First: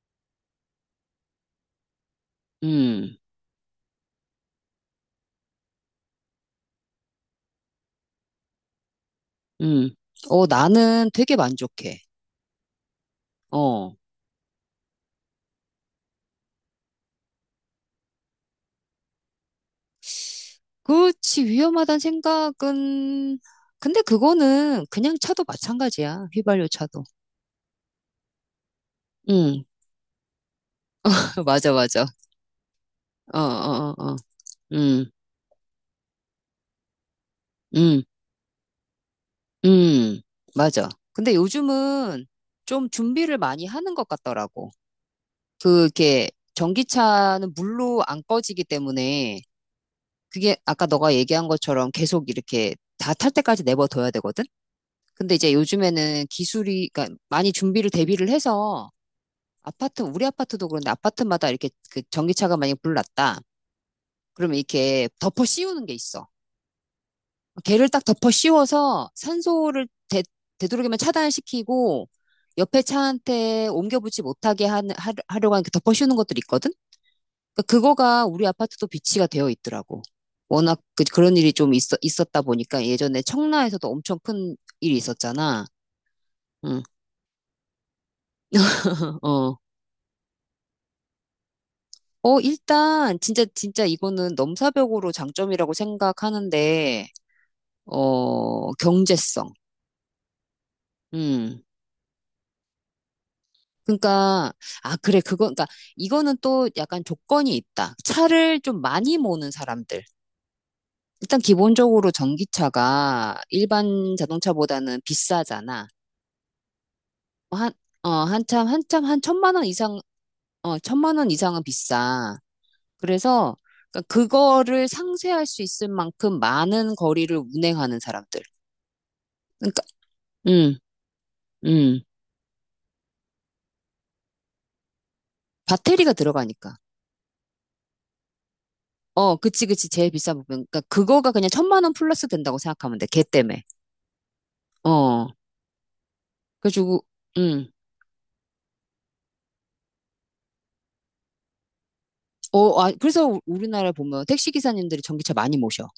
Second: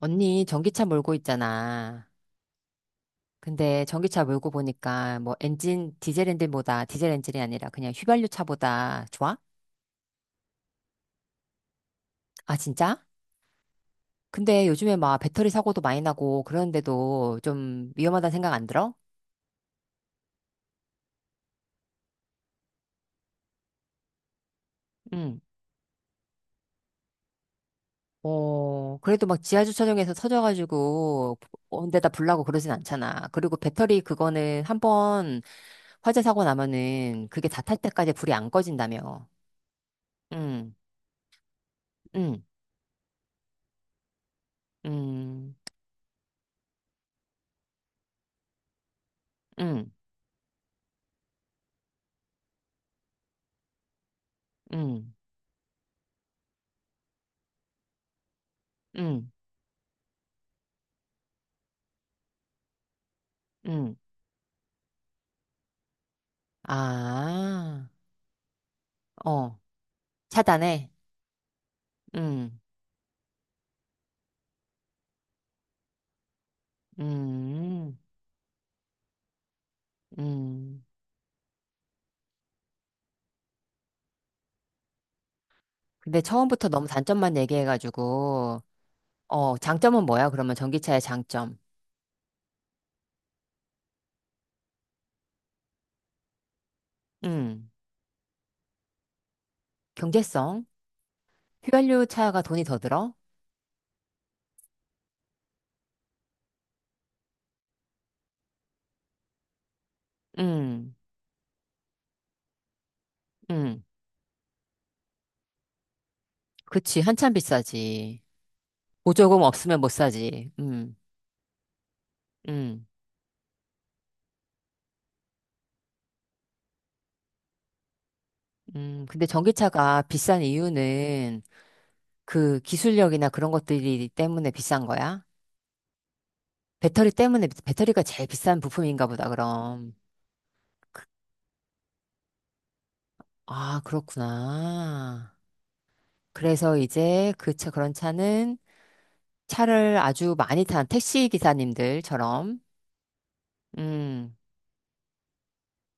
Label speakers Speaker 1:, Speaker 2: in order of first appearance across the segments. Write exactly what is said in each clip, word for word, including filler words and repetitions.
Speaker 1: 언니, 전기차 몰고 있잖아.
Speaker 2: 음,
Speaker 1: 근데 전기차 몰고 보니까 뭐 엔진, 디젤 엔진보다, 디젤 엔진이 아니라 그냥 휘발유 차보다 좋아?
Speaker 2: 음. 어, 나는 되게 만족해.
Speaker 1: 아, 진짜?
Speaker 2: 어.
Speaker 1: 근데 요즘에 막 배터리 사고도 많이 나고 그러는데도 좀 위험하다는 생각 안 들어?
Speaker 2: 그렇지, 위험하다는 생각은, 근데 그거는 그냥
Speaker 1: 응.
Speaker 2: 차도 마찬가지야. 휘발유 차도.
Speaker 1: 어, 그래도 막 지하
Speaker 2: 응,
Speaker 1: 주차장에서 터져가지고
Speaker 2: 맞아,
Speaker 1: 온
Speaker 2: 맞아.
Speaker 1: 데다 불나고 그러진 않잖아.
Speaker 2: 어,
Speaker 1: 그리고
Speaker 2: 어,
Speaker 1: 배터리
Speaker 2: 어, 어.
Speaker 1: 그거는 한
Speaker 2: 음,
Speaker 1: 번 화재 사고 나면은 그게 다 탈
Speaker 2: 음,
Speaker 1: 때까지 불이 안 꺼진다며.
Speaker 2: 음.
Speaker 1: 응,
Speaker 2: 맞아. 근데 요즘은
Speaker 1: 응,
Speaker 2: 좀 준비를 많이 하는 것 같더라고.
Speaker 1: 응,
Speaker 2: 그게, 전기차는 물로 안 꺼지기 때문에,
Speaker 1: 응,
Speaker 2: 그게 아까 너가 얘기한 것처럼 계속 이렇게 다 탈 때까지 내버려둬야 되거든?
Speaker 1: 응.
Speaker 2: 근데 이제 요즘에는 기술이, 그러니까 많이 준비를 대비를 해서
Speaker 1: 응.
Speaker 2: 아파트, 우리 아파트도 그런데 아파트마다 이렇게 그 전기차가 만약에 불났다.
Speaker 1: 응.
Speaker 2: 그러면 이렇게 덮어 씌우는 게 있어. 걔를
Speaker 1: 아,
Speaker 2: 딱 덮어 씌워서
Speaker 1: 어,
Speaker 2: 산소를 되,
Speaker 1: 차단해.
Speaker 2: 되도록이면 차단시키고
Speaker 1: 응.
Speaker 2: 옆에 차한테 옮겨붙지 못하게 하, 하, 하려고 하는 그 덮어 씌우는 것들이 있거든? 그러니까
Speaker 1: 음,
Speaker 2: 그거가 우리 아파트도 비치가 되어 있더라고. 워낙
Speaker 1: 음.
Speaker 2: 그, 그런 일이 좀 있어, 있었다 보니까 예전에 청라에서도 엄청 큰 일이 있었잖아.
Speaker 1: 근데 처음부터
Speaker 2: 응,
Speaker 1: 너무 단점만 얘기해가지고, 어,
Speaker 2: 어.
Speaker 1: 장점은 뭐야? 그러면 전기차의 장점.
Speaker 2: 어, 일단, 진짜, 진짜 이거는 넘사벽으로 장점이라고 생각하는데,
Speaker 1: 응.
Speaker 2: 어, 경제성.
Speaker 1: 경제성?
Speaker 2: 음.
Speaker 1: 휘발유 차가 돈이 더 들어?
Speaker 2: 그러니까, 아, 그래, 그거, 그러니까, 이거는 또 약간 조건이 있다. 차를 좀 많이 모는 사람들.
Speaker 1: 응.
Speaker 2: 일단, 기본적으로 전기차가
Speaker 1: 응.
Speaker 2: 일반 자동차보다는 비싸잖아.
Speaker 1: 그치, 한참
Speaker 2: 어,
Speaker 1: 비싸지.
Speaker 2: 한참, 한참, 한
Speaker 1: 보조금
Speaker 2: 천만 원
Speaker 1: 없으면 못
Speaker 2: 이상,
Speaker 1: 사지.
Speaker 2: 어,
Speaker 1: 응.
Speaker 2: 천만 원 이상은 비싸.
Speaker 1: 응.
Speaker 2: 그래서, 그러니까 그거를 상쇄할 수 있을 만큼 많은 거리를 운행하는 사람들.
Speaker 1: 응. 근데
Speaker 2: 그러니까,
Speaker 1: 전기차가 비싼
Speaker 2: 음.
Speaker 1: 이유는
Speaker 2: 음.
Speaker 1: 그 기술력이나 그런 것들이 때문에 비싼 거야?
Speaker 2: 배터리가 들어가니까.
Speaker 1: 배터리 때문에 배터리가 제일 비싼 부품인가 보다,
Speaker 2: 어, 그치, 그치.
Speaker 1: 그럼.
Speaker 2: 제일 비싼 부분. 그러니까 그거가 그냥 천만 원 플러스 된다고 생각하면 돼. 걔 때문에.
Speaker 1: 아,
Speaker 2: 어.
Speaker 1: 그렇구나. 그래서
Speaker 2: 그래가지고,
Speaker 1: 이제 그 차,
Speaker 2: 음.
Speaker 1: 그런 차는 차를 아주 많이 탄 택시 기사님들처럼,
Speaker 2: 어, 아, 그래서 우- 우리나라에 보면
Speaker 1: 음,
Speaker 2: 택시 기사님들이 전기차 많이 모셔.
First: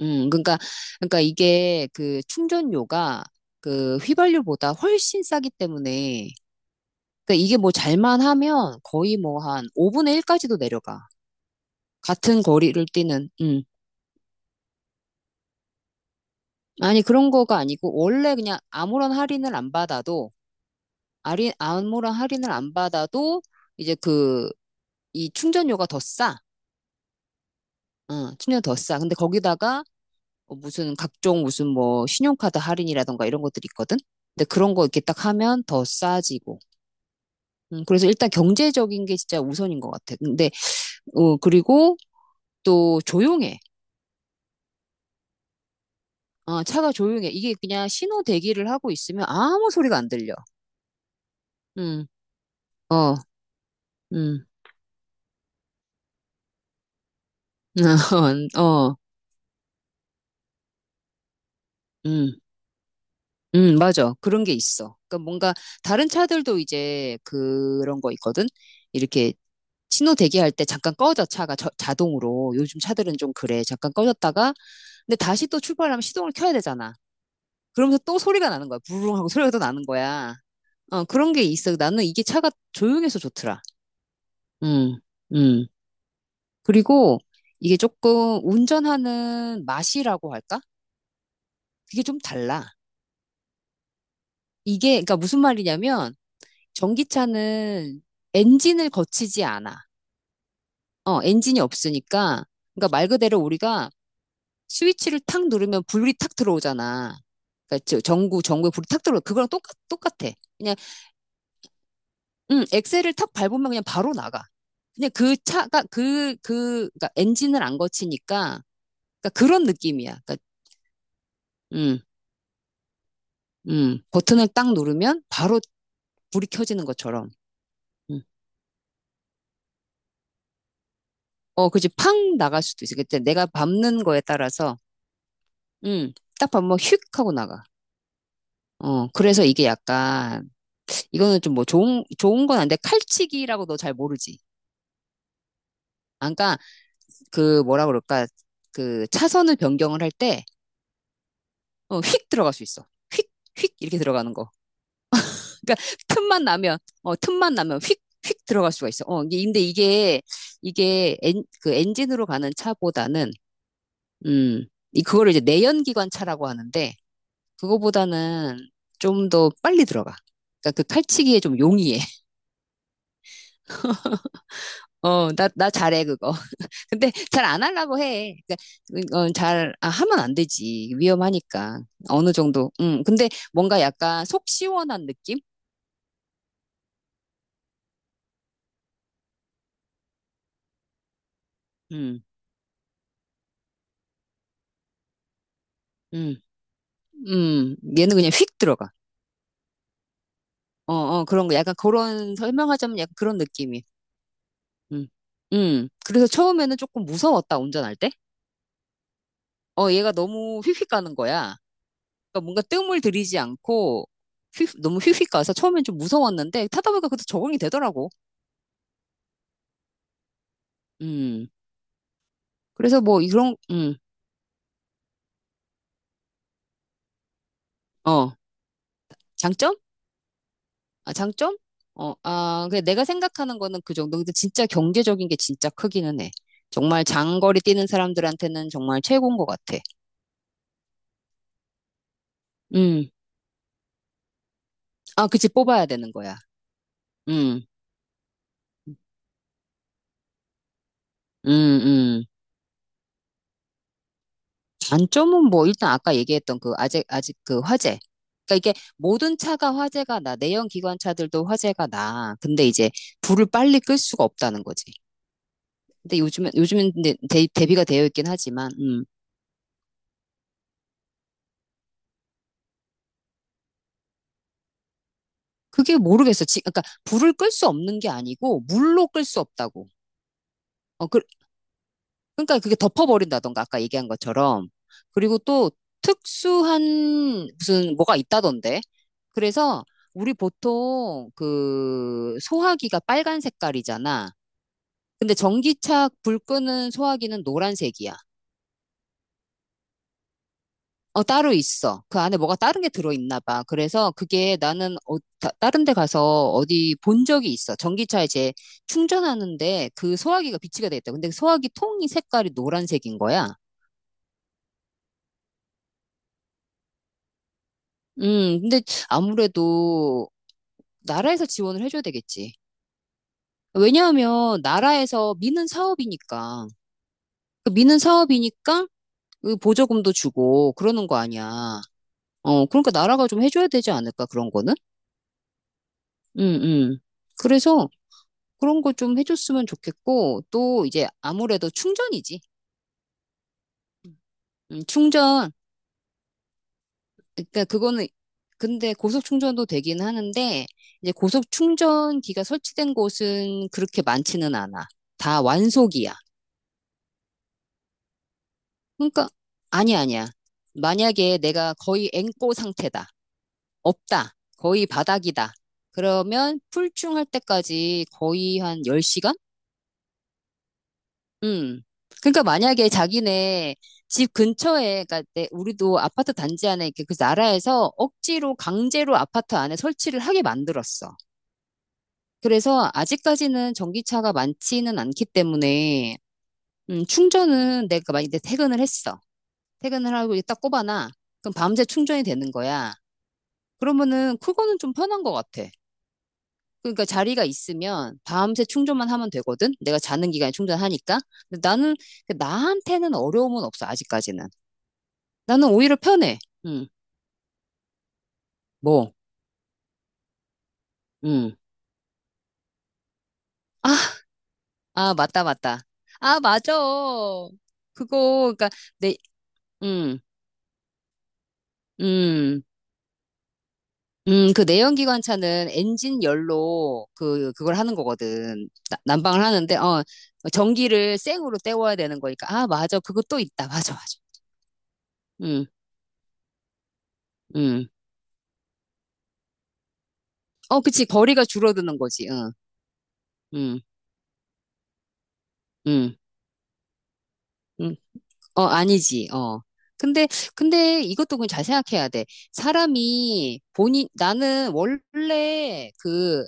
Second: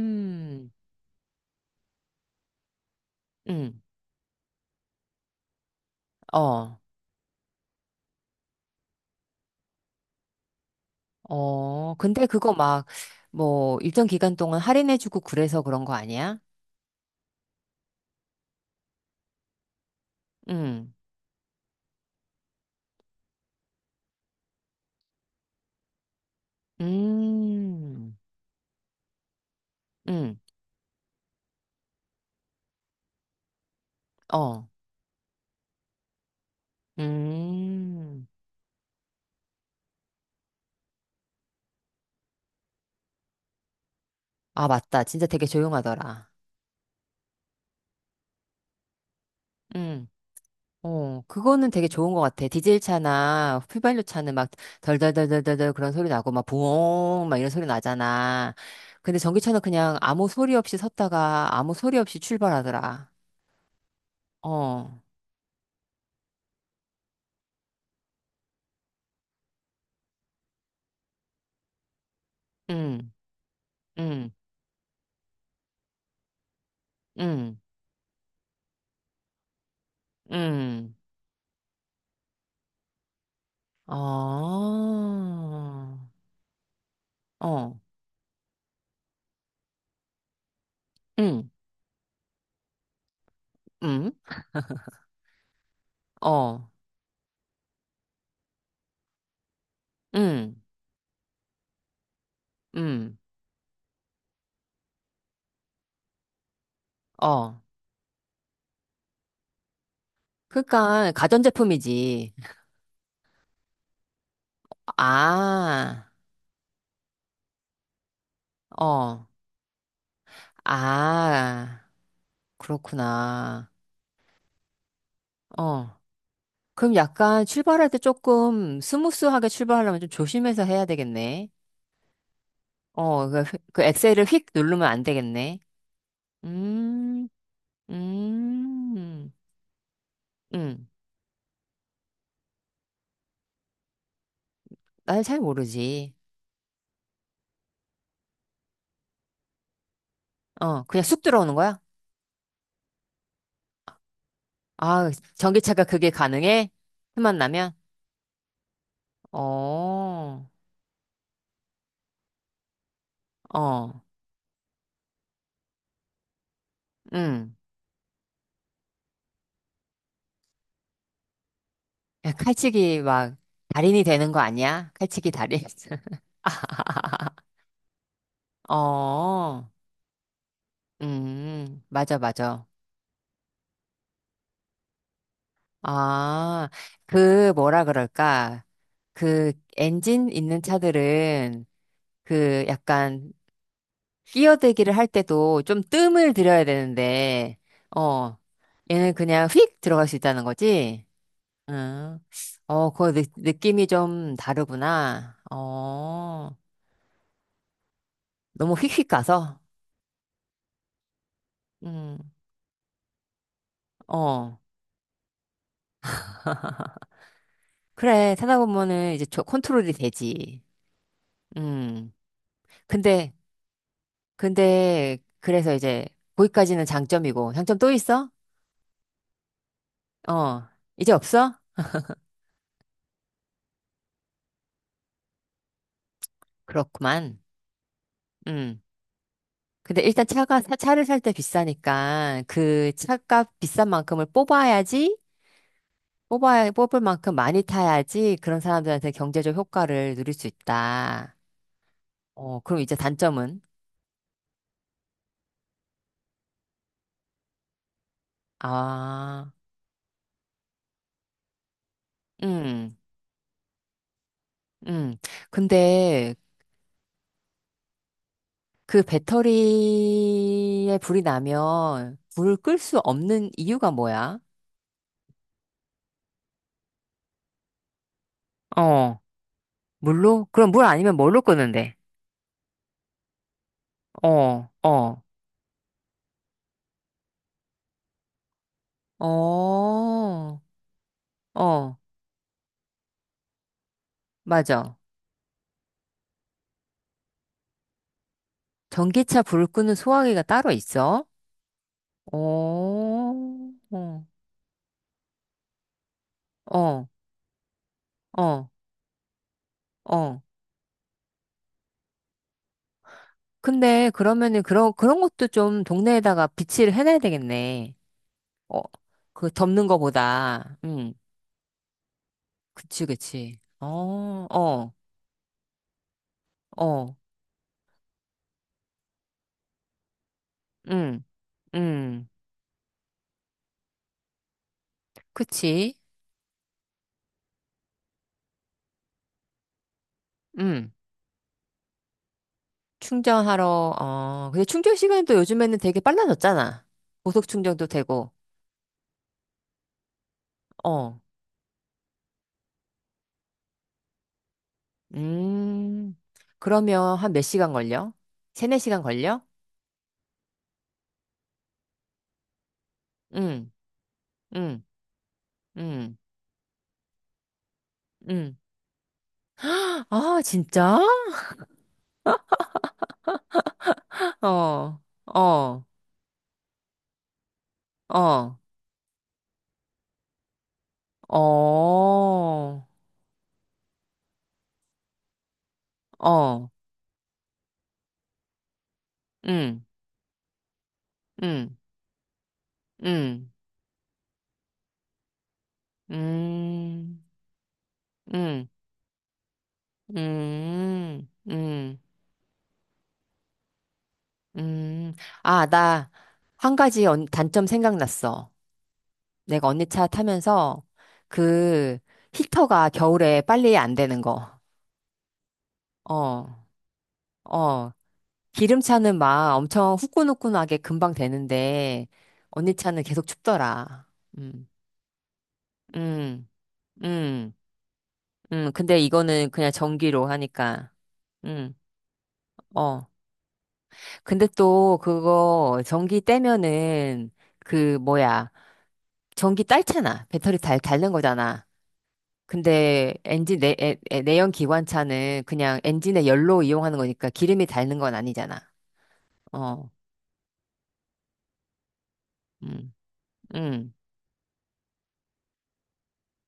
Speaker 2: 음, 그러니까, 그러니까 이게 그 충전료가
Speaker 1: 음,
Speaker 2: 그 휘발유보다 훨씬 싸기 때문에,
Speaker 1: 어,
Speaker 2: 그러니까 이게 뭐 잘만 하면 거의 뭐 한 오 분의 일까지도 내려가.
Speaker 1: 어. 근데
Speaker 2: 같은
Speaker 1: 그거
Speaker 2: 거리를
Speaker 1: 막,
Speaker 2: 뛰는, 음.
Speaker 1: 뭐, 일정 기간 동안 할인해주고 그래서 그런 거 아니야?
Speaker 2: 아니, 그런 거가 아니고, 원래 그냥 아무런 할인을 안 받아도
Speaker 1: 음,
Speaker 2: 할인, 암호랑 할인을 안 받아도 이제 그, 이 충전료가 더 싸.
Speaker 1: 음,
Speaker 2: 응, 충전료 더 싸. 근데 거기다가
Speaker 1: 음,
Speaker 2: 어, 무슨 각종 무슨 뭐 신용카드 할인이라던가 이런 것들이 있거든? 근데
Speaker 1: 어,
Speaker 2: 그런 거 이렇게 딱 하면 더 싸지고. 음, 그래서
Speaker 1: 음.
Speaker 2: 일단 경제적인 게 진짜 우선인 것 같아. 근데, 어, 그리고 또 조용해.
Speaker 1: 아, 맞다. 진짜 되게 조용하더라.
Speaker 2: 어, 차가 조용해. 이게 그냥 신호 대기를 하고 있으면 아무 소리가
Speaker 1: 음.
Speaker 2: 안 들려.
Speaker 1: 어, 그거는 되게
Speaker 2: 음,
Speaker 1: 좋은 것 같아. 디젤
Speaker 2: 어,
Speaker 1: 차나 휘발유 차는
Speaker 2: 음,
Speaker 1: 막 덜덜덜덜덜 그런 소리 나고 막 부엉 막 이런 소리 나잖아.
Speaker 2: 어,
Speaker 1: 근데 전기차는 그냥 아무 소리 없이 섰다가 아무 소리 없이
Speaker 2: 음.
Speaker 1: 출발하더라.
Speaker 2: 음, 맞아. 그런 게
Speaker 1: 어,
Speaker 2: 있어. 그러니까 뭔가 다른 차들도 이제 그런 거 있거든. 이렇게 신호 대기할 때 잠깐 꺼져 차가 저- 자동으로. 요즘
Speaker 1: 응,
Speaker 2: 차들은 좀 그래. 잠깐
Speaker 1: 응,
Speaker 2: 꺼졌다가 근데 다시 또 출발하면 시동을 켜야 되잖아.
Speaker 1: 응,
Speaker 2: 그러면서 또 소리가 나는 거야. 부르릉 하고 소리가 또 나는 거야.
Speaker 1: 응.
Speaker 2: 어, 그런 게 있어. 나는 이게 차가 조용해서 좋더라.
Speaker 1: 어,
Speaker 2: 음, 음.
Speaker 1: 어,
Speaker 2: 그리고 이게 조금 운전하는 맛이라고 할까?
Speaker 1: 응,
Speaker 2: 그게 좀 달라.
Speaker 1: 응,
Speaker 2: 이게 그러니까 무슨 말이냐면
Speaker 1: 어,
Speaker 2: 전기차는 엔진을 거치지 않아.
Speaker 1: 응,
Speaker 2: 어, 엔진이 없으니까. 그러니까 말
Speaker 1: 응,
Speaker 2: 그대로 우리가 스위치를 탁 누르면 불이 탁 들어오잖아.
Speaker 1: 어.
Speaker 2: 그러니까 저- 전구, 전구에 불이 탁 들어오. 그거랑 똑같, 똑같아. 그냥,
Speaker 1: 그러니까 가전제품이지.
Speaker 2: 음, 엑셀을 탁 밟으면 그냥 바로 나가. 그냥 그 차가,
Speaker 1: 아,
Speaker 2: 그, 그, 그러니까 엔진을 안 거치니까.
Speaker 1: 어,
Speaker 2: 그러니까 그런 느낌이야. 그러니까,
Speaker 1: 아.
Speaker 2: 음,
Speaker 1: 그렇구나.
Speaker 2: 음, 버튼을 딱 누르면 바로
Speaker 1: 어.
Speaker 2: 불이 켜지는
Speaker 1: 그럼
Speaker 2: 것처럼.
Speaker 1: 약간 출발할 때
Speaker 2: 음.
Speaker 1: 조금 스무스하게 출발하려면 좀 조심해서 해야 되겠네.
Speaker 2: 어, 그지. 팡 나갈 수도 있어. 그때
Speaker 1: 어, 그,
Speaker 2: 내가
Speaker 1: 휘- 그
Speaker 2: 밟는 거에
Speaker 1: 엑셀을 휙
Speaker 2: 따라서.
Speaker 1: 누르면 안 되겠네.
Speaker 2: 응, 딱 보면 휙
Speaker 1: 음,
Speaker 2: 하고 나가. 어,
Speaker 1: 음,
Speaker 2: 그래서 이게 약간,
Speaker 1: 음.
Speaker 2: 이거는 좀 뭐 좋은, 좋은 건 아닌데, 칼치기라고 너 잘 모르지.
Speaker 1: 날 잘 모르지.
Speaker 2: 아, 그러니까, 그 뭐라 그럴까, 그 차선을 변경을 할 때,
Speaker 1: 어, 그냥 쑥 들어오는 거야?
Speaker 2: 어, 휙 들어갈 수 있어. 휙, 휙 이렇게 들어가는 거.
Speaker 1: 아,
Speaker 2: 그러니까,
Speaker 1: 전기차가 그게
Speaker 2: 틈만
Speaker 1: 가능해?
Speaker 2: 나면, 어,
Speaker 1: 틈만
Speaker 2: 틈만
Speaker 1: 나면?
Speaker 2: 나면 휙, 휙 들어갈 수가 있어. 어, 이게- 근데 이게,
Speaker 1: 어,
Speaker 2: 이게 엔, 그 엔진으로 가는 차보다는,
Speaker 1: 어,
Speaker 2: 음, 이, 그거를 이제 내연기관 차라고 하는데,
Speaker 1: 음.
Speaker 2: 그거보다는 좀 더 빨리 들어가. 그러니까 그 칼치기에 좀 용이해.
Speaker 1: 야, 칼치기 막 달인이 되는 거 아니야? 칼치기
Speaker 2: 어, 나,
Speaker 1: 달인.
Speaker 2: 나 잘해, 그거. 근데 잘 안 하려고 해. 그러니까, 어,
Speaker 1: 어.
Speaker 2: 잘, 아, 하면 안 되지. 위험하니까.
Speaker 1: 음, 맞아,
Speaker 2: 어느
Speaker 1: 맞아.
Speaker 2: 정도. 음, 근데 뭔가 약간 속 시원한 느낌?
Speaker 1: 아, 그, 뭐라 그럴까. 그, 엔진 있는 차들은,
Speaker 2: 음,
Speaker 1: 그, 약간, 끼어들기를 할 때도 좀 뜸을
Speaker 2: 음,
Speaker 1: 들여야 되는데,
Speaker 2: 음. 얘는 그냥
Speaker 1: 어,
Speaker 2: 휙 들어가.
Speaker 1: 얘는 그냥 휙 들어갈 수 있다는
Speaker 2: 어,
Speaker 1: 거지?
Speaker 2: 어, 그런 거. 약간
Speaker 1: 응.
Speaker 2: 그런,
Speaker 1: 어,
Speaker 2: 설명하자면 약간
Speaker 1: 그 느,
Speaker 2: 그런 느낌이.
Speaker 1: 느낌이 좀
Speaker 2: 음,
Speaker 1: 다르구나.
Speaker 2: 음. 그래서
Speaker 1: 어,
Speaker 2: 처음에는 조금 무서웠다, 운전할 때.
Speaker 1: 너무 휙휙 가서?
Speaker 2: 어, 얘가 너무 휙휙 가는 거야.
Speaker 1: 음,
Speaker 2: 그러니까 뭔가 뜸을 들이지 않고,
Speaker 1: 어.
Speaker 2: 휙, 너무 휙휙 가서 처음엔 좀 무서웠는데, 타다 보니까 그래도 적응이 되더라고.
Speaker 1: 그래, 타다 보면은 이제 저 컨트롤이 되지.
Speaker 2: 음.
Speaker 1: 음.
Speaker 2: 그래서 뭐
Speaker 1: 근데,
Speaker 2: 이런 음,
Speaker 1: 근데 그래서 이제 거기까지는 장점이고 장점 또 있어?
Speaker 2: 어. 장점?
Speaker 1: 어, 이제
Speaker 2: 아,
Speaker 1: 없어?
Speaker 2: 장점? 어, 아, 그 내가 생각하는 거는 그 정도. 근데 진짜 경제적인 게 진짜 크기는 해. 정말
Speaker 1: 그렇구만.
Speaker 2: 장거리 뛰는 사람들한테는
Speaker 1: 음.
Speaker 2: 정말 최고인 것 같아.
Speaker 1: 근데 일단 차가 사- 차를 살 때 비싸니까 그
Speaker 2: 음.
Speaker 1: 차값 비싼 만큼을 뽑아야지
Speaker 2: 아, 그치, 뽑아야 되는 거야.
Speaker 1: 뽑아 뽑을 만큼
Speaker 2: 음,
Speaker 1: 많이 타야지 그런 사람들한테 경제적 효과를 누릴 수 있다.
Speaker 2: 음, 음.
Speaker 1: 어, 그럼 이제 단점은.
Speaker 2: 단점은 뭐, 일단 아까 얘기했던 그, 아직, 아직 그 화재. 그러니까 이게 모든
Speaker 1: 아,
Speaker 2: 차가 화재가 나. 내연 기관차들도 화재가 나. 근데 이제
Speaker 1: 음,
Speaker 2: 불을 빨리 끌 수가 없다는 거지.
Speaker 1: 음.
Speaker 2: 근데
Speaker 1: 근데
Speaker 2: 요즘엔, 요즘엔 근데 대, 대비가 되어 있긴 하지만,
Speaker 1: 그
Speaker 2: 음.
Speaker 1: 배터리에 불이 나면 불을 끌 수 없는 이유가 뭐야?
Speaker 2: 그게 모르겠어. 지, 그러니까 불을 끌 수 없는 게 아니고 물로
Speaker 1: 어.
Speaker 2: 끌 수 없다고.
Speaker 1: 물로? 그럼 물
Speaker 2: 어,
Speaker 1: 아니면
Speaker 2: 그,
Speaker 1: 뭘로 끄는데?
Speaker 2: 그러니까 그게 덮어버린다던가 아까 얘기한 것처럼.
Speaker 1: 어, 어,
Speaker 2: 그리고 또 특수한 무슨 뭐가 있다던데. 그래서 우리
Speaker 1: 어,
Speaker 2: 보통
Speaker 1: 어,
Speaker 2: 그 소화기가 빨간 색깔이잖아.
Speaker 1: 맞아.
Speaker 2: 근데 전기차 불 끄는 소화기는 노란색이야.
Speaker 1: 전기차 불을 끄는 소화기가 따로
Speaker 2: 어,
Speaker 1: 있어?
Speaker 2: 따로 있어. 그 안에 뭐가 다른 게
Speaker 1: 어,
Speaker 2: 들어있나 봐. 그래서
Speaker 1: 어,
Speaker 2: 그게 나는 어, 다, 다른 데 가서 어디
Speaker 1: 어,
Speaker 2: 본 적이 있어. 전기차 이제
Speaker 1: 어.
Speaker 2: 충전하는데 그
Speaker 1: 어.
Speaker 2: 소화기가 비치가 돼 있다. 근데 그 소화기 통이 색깔이 노란색인 거야.
Speaker 1: 근데 그러면은 그런, 그런 것도 좀 동네에다가 비치를 해놔야 되겠네.
Speaker 2: 음, 근데
Speaker 1: 어, 그 덮는
Speaker 2: 아무래도
Speaker 1: 거보다. 응,
Speaker 2: 나라에서 지원을 해줘야 되겠지.
Speaker 1: 그치, 그치. 어,
Speaker 2: 왜냐하면
Speaker 1: 어,
Speaker 2: 나라에서 미는 사업이니까.
Speaker 1: 어,
Speaker 2: 그 미는 사업이니까 그 보조금도 주고 그러는 거
Speaker 1: 응,
Speaker 2: 아니야.
Speaker 1: 응,
Speaker 2: 어, 그러니까 나라가 좀 해줘야 되지 않을까, 그런 거는?
Speaker 1: 그치.
Speaker 2: 음, 음. 그래서 그런 거 좀 해줬으면 좋겠고, 또
Speaker 1: 응.
Speaker 2: 이제 아무래도 충전이지.
Speaker 1: 충전하러, 어, 근데
Speaker 2: 음,
Speaker 1: 충전 시간도
Speaker 2: 충전.
Speaker 1: 요즘에는 되게 빨라졌잖아. 고속
Speaker 2: 그러니까
Speaker 1: 충전도
Speaker 2: 그거는,
Speaker 1: 되고,
Speaker 2: 근데 고속 충전도 되긴 하는데, 이제
Speaker 1: 어,
Speaker 2: 고속 충전기가 설치된 곳은 그렇게 많지는 않아. 다 완속이야.
Speaker 1: 음, 그러면 한 몇 시간 걸려? 세네 시간
Speaker 2: 그러니까,
Speaker 1: 걸려?
Speaker 2: 아니야, 아니야. 만약에 내가 거의 앵꼬 상태다.
Speaker 1: 응,
Speaker 2: 없다.
Speaker 1: 응,
Speaker 2: 거의 바닥이다.
Speaker 1: 응,
Speaker 2: 그러면 풀충할 때까지
Speaker 1: 응.
Speaker 2: 거의 한 열 시간?
Speaker 1: 아, 진짜?
Speaker 2: 음. 그러니까 만약에 자기네 집
Speaker 1: 어,
Speaker 2: 근처에, 그러니까 내-
Speaker 1: 어,
Speaker 2: 우리도 아파트 단지 안에 이렇게 그 나라에서 억지로
Speaker 1: 어,
Speaker 2: 강제로 아파트 안에 설치를 하게 만들었어.
Speaker 1: 어,
Speaker 2: 그래서 아직까지는 전기차가 많지는 않기 때문에
Speaker 1: 어,
Speaker 2: 음, 충전은 내가 만약에 퇴근을 했어.
Speaker 1: 응,
Speaker 2: 퇴근을 하고 이제 딱 꼽아놔. 그럼
Speaker 1: 응,
Speaker 2: 밤새 충전이 되는 거야.
Speaker 1: 응,
Speaker 2: 그러면은 그거는 좀 편한 것 같아. 그러니까
Speaker 1: 음,
Speaker 2: 자리가 있으면 밤새
Speaker 1: 응,
Speaker 2: 충전만 하면 되거든. 내가 자는 기간에 충전하니까.
Speaker 1: 음,
Speaker 2: 근데 나는
Speaker 1: 음,
Speaker 2: 나한테는 어려움은 없어, 아직까지는.
Speaker 1: 음. 아,
Speaker 2: 나는 오히려
Speaker 1: 나
Speaker 2: 편해.
Speaker 1: 한
Speaker 2: 응,
Speaker 1: 가지 언- 단점 생각났어.
Speaker 2: 뭐,
Speaker 1: 내가 언니 차 타면서
Speaker 2: 응.
Speaker 1: 그 히터가 겨울에 빨리 안
Speaker 2: 아,
Speaker 1: 되는 거.
Speaker 2: 아, 맞다, 맞다. 아,
Speaker 1: 어,
Speaker 2: 맞아.
Speaker 1: 어.
Speaker 2: 그거, 그니까, 내,
Speaker 1: 기름차는 막 엄청
Speaker 2: 음,
Speaker 1: 후끈후끈하게 금방 되는데
Speaker 2: 음,
Speaker 1: 언니 차는 계속 춥더라.
Speaker 2: 음, 그
Speaker 1: 음,
Speaker 2: 내연기관차는 엔진
Speaker 1: 음,
Speaker 2: 열로
Speaker 1: 음,
Speaker 2: 그, 그걸 하는 거거든.
Speaker 1: 음.
Speaker 2: 나-
Speaker 1: 근데
Speaker 2: 난방을
Speaker 1: 이거는 그냥
Speaker 2: 하는데, 어,
Speaker 1: 전기로 하니까.
Speaker 2: 전기를 생으로
Speaker 1: 음,
Speaker 2: 때워야 되는 거니까. 아, 맞아.
Speaker 1: 어.
Speaker 2: 그거 또 있다. 맞아, 맞아.
Speaker 1: 근데 또
Speaker 2: 음,
Speaker 1: 그거 전기 떼면은
Speaker 2: 음.
Speaker 1: 그 뭐야. 전기 딸잖아. 배터리 달,
Speaker 2: 어, 그치.
Speaker 1: 닳는
Speaker 2: 거리가
Speaker 1: 거잖아.
Speaker 2: 줄어드는 거지.
Speaker 1: 근데 엔진 내,
Speaker 2: 응,
Speaker 1: 에- 에- 내연 기관차는 그냥
Speaker 2: 응,
Speaker 1: 엔진의 열로 이용하는 거니까 기름이
Speaker 2: 응.
Speaker 1: 닳는 건 아니잖아.
Speaker 2: 어, 아니지, 어.
Speaker 1: 어,
Speaker 2: 근데, 근데 이것도 그냥 잘 생각해야 돼.
Speaker 1: 음,
Speaker 2: 사람이
Speaker 1: 음.
Speaker 2: 본인, 나는 원래 그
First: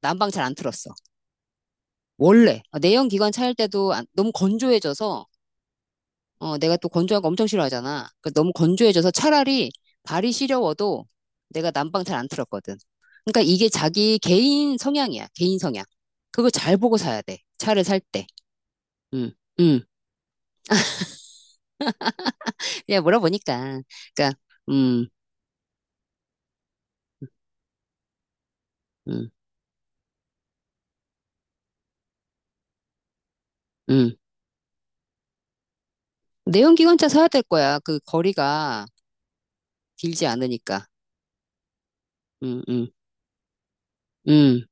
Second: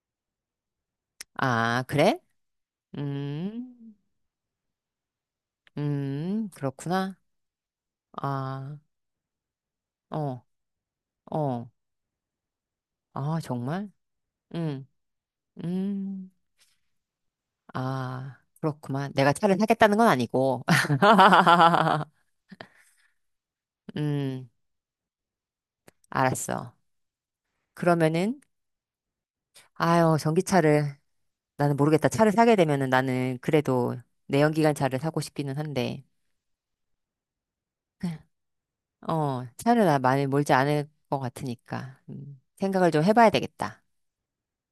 Speaker 2: 난방 잘 안 틀었어.
Speaker 1: 아, 그래?
Speaker 2: 원래. 어, 내연기관 차일 때도
Speaker 1: 음,
Speaker 2: 안- 너무 건조해져서,
Speaker 1: 음,
Speaker 2: 어, 내가 또
Speaker 1: 그렇구나.
Speaker 2: 건조한 거 엄청 싫어하잖아. 그 너무
Speaker 1: 아,
Speaker 2: 건조해져서 차라리 발이
Speaker 1: 어,
Speaker 2: 시려워도
Speaker 1: 어,
Speaker 2: 내가 난방 잘 안 틀었거든.
Speaker 1: 아,
Speaker 2: 그러니까 이게
Speaker 1: 정말?
Speaker 2: 자기 개인
Speaker 1: 음,
Speaker 2: 성향이야. 개인 성향.
Speaker 1: 음,
Speaker 2: 그걸 잘 보고 사야 돼. 차를 살 때.
Speaker 1: 아, 그렇구만. 내가
Speaker 2: 음,
Speaker 1: 차를
Speaker 2: 음.
Speaker 1: 사겠다는 건 아니고.
Speaker 2: 그냥 물어보니까. 그러니까,
Speaker 1: 음,
Speaker 2: 음,
Speaker 1: 알았어. 그러면은,
Speaker 2: 음,
Speaker 1: 아유, 전기차를. 나는 모르겠다. 차를 사게 되면은 나는 그래도
Speaker 2: 음.
Speaker 1: 내연기관 차를 사고 싶기는 한데,
Speaker 2: 내연기관차 사야 될 거야. 그 거리가
Speaker 1: 어, 차를 나 많이
Speaker 2: 길지
Speaker 1: 몰지 않을
Speaker 2: 않으니까.
Speaker 1: 것 같으니까, 음,
Speaker 2: 음, 음,
Speaker 1: 생각을 좀 해봐야 되겠다.
Speaker 2: 음.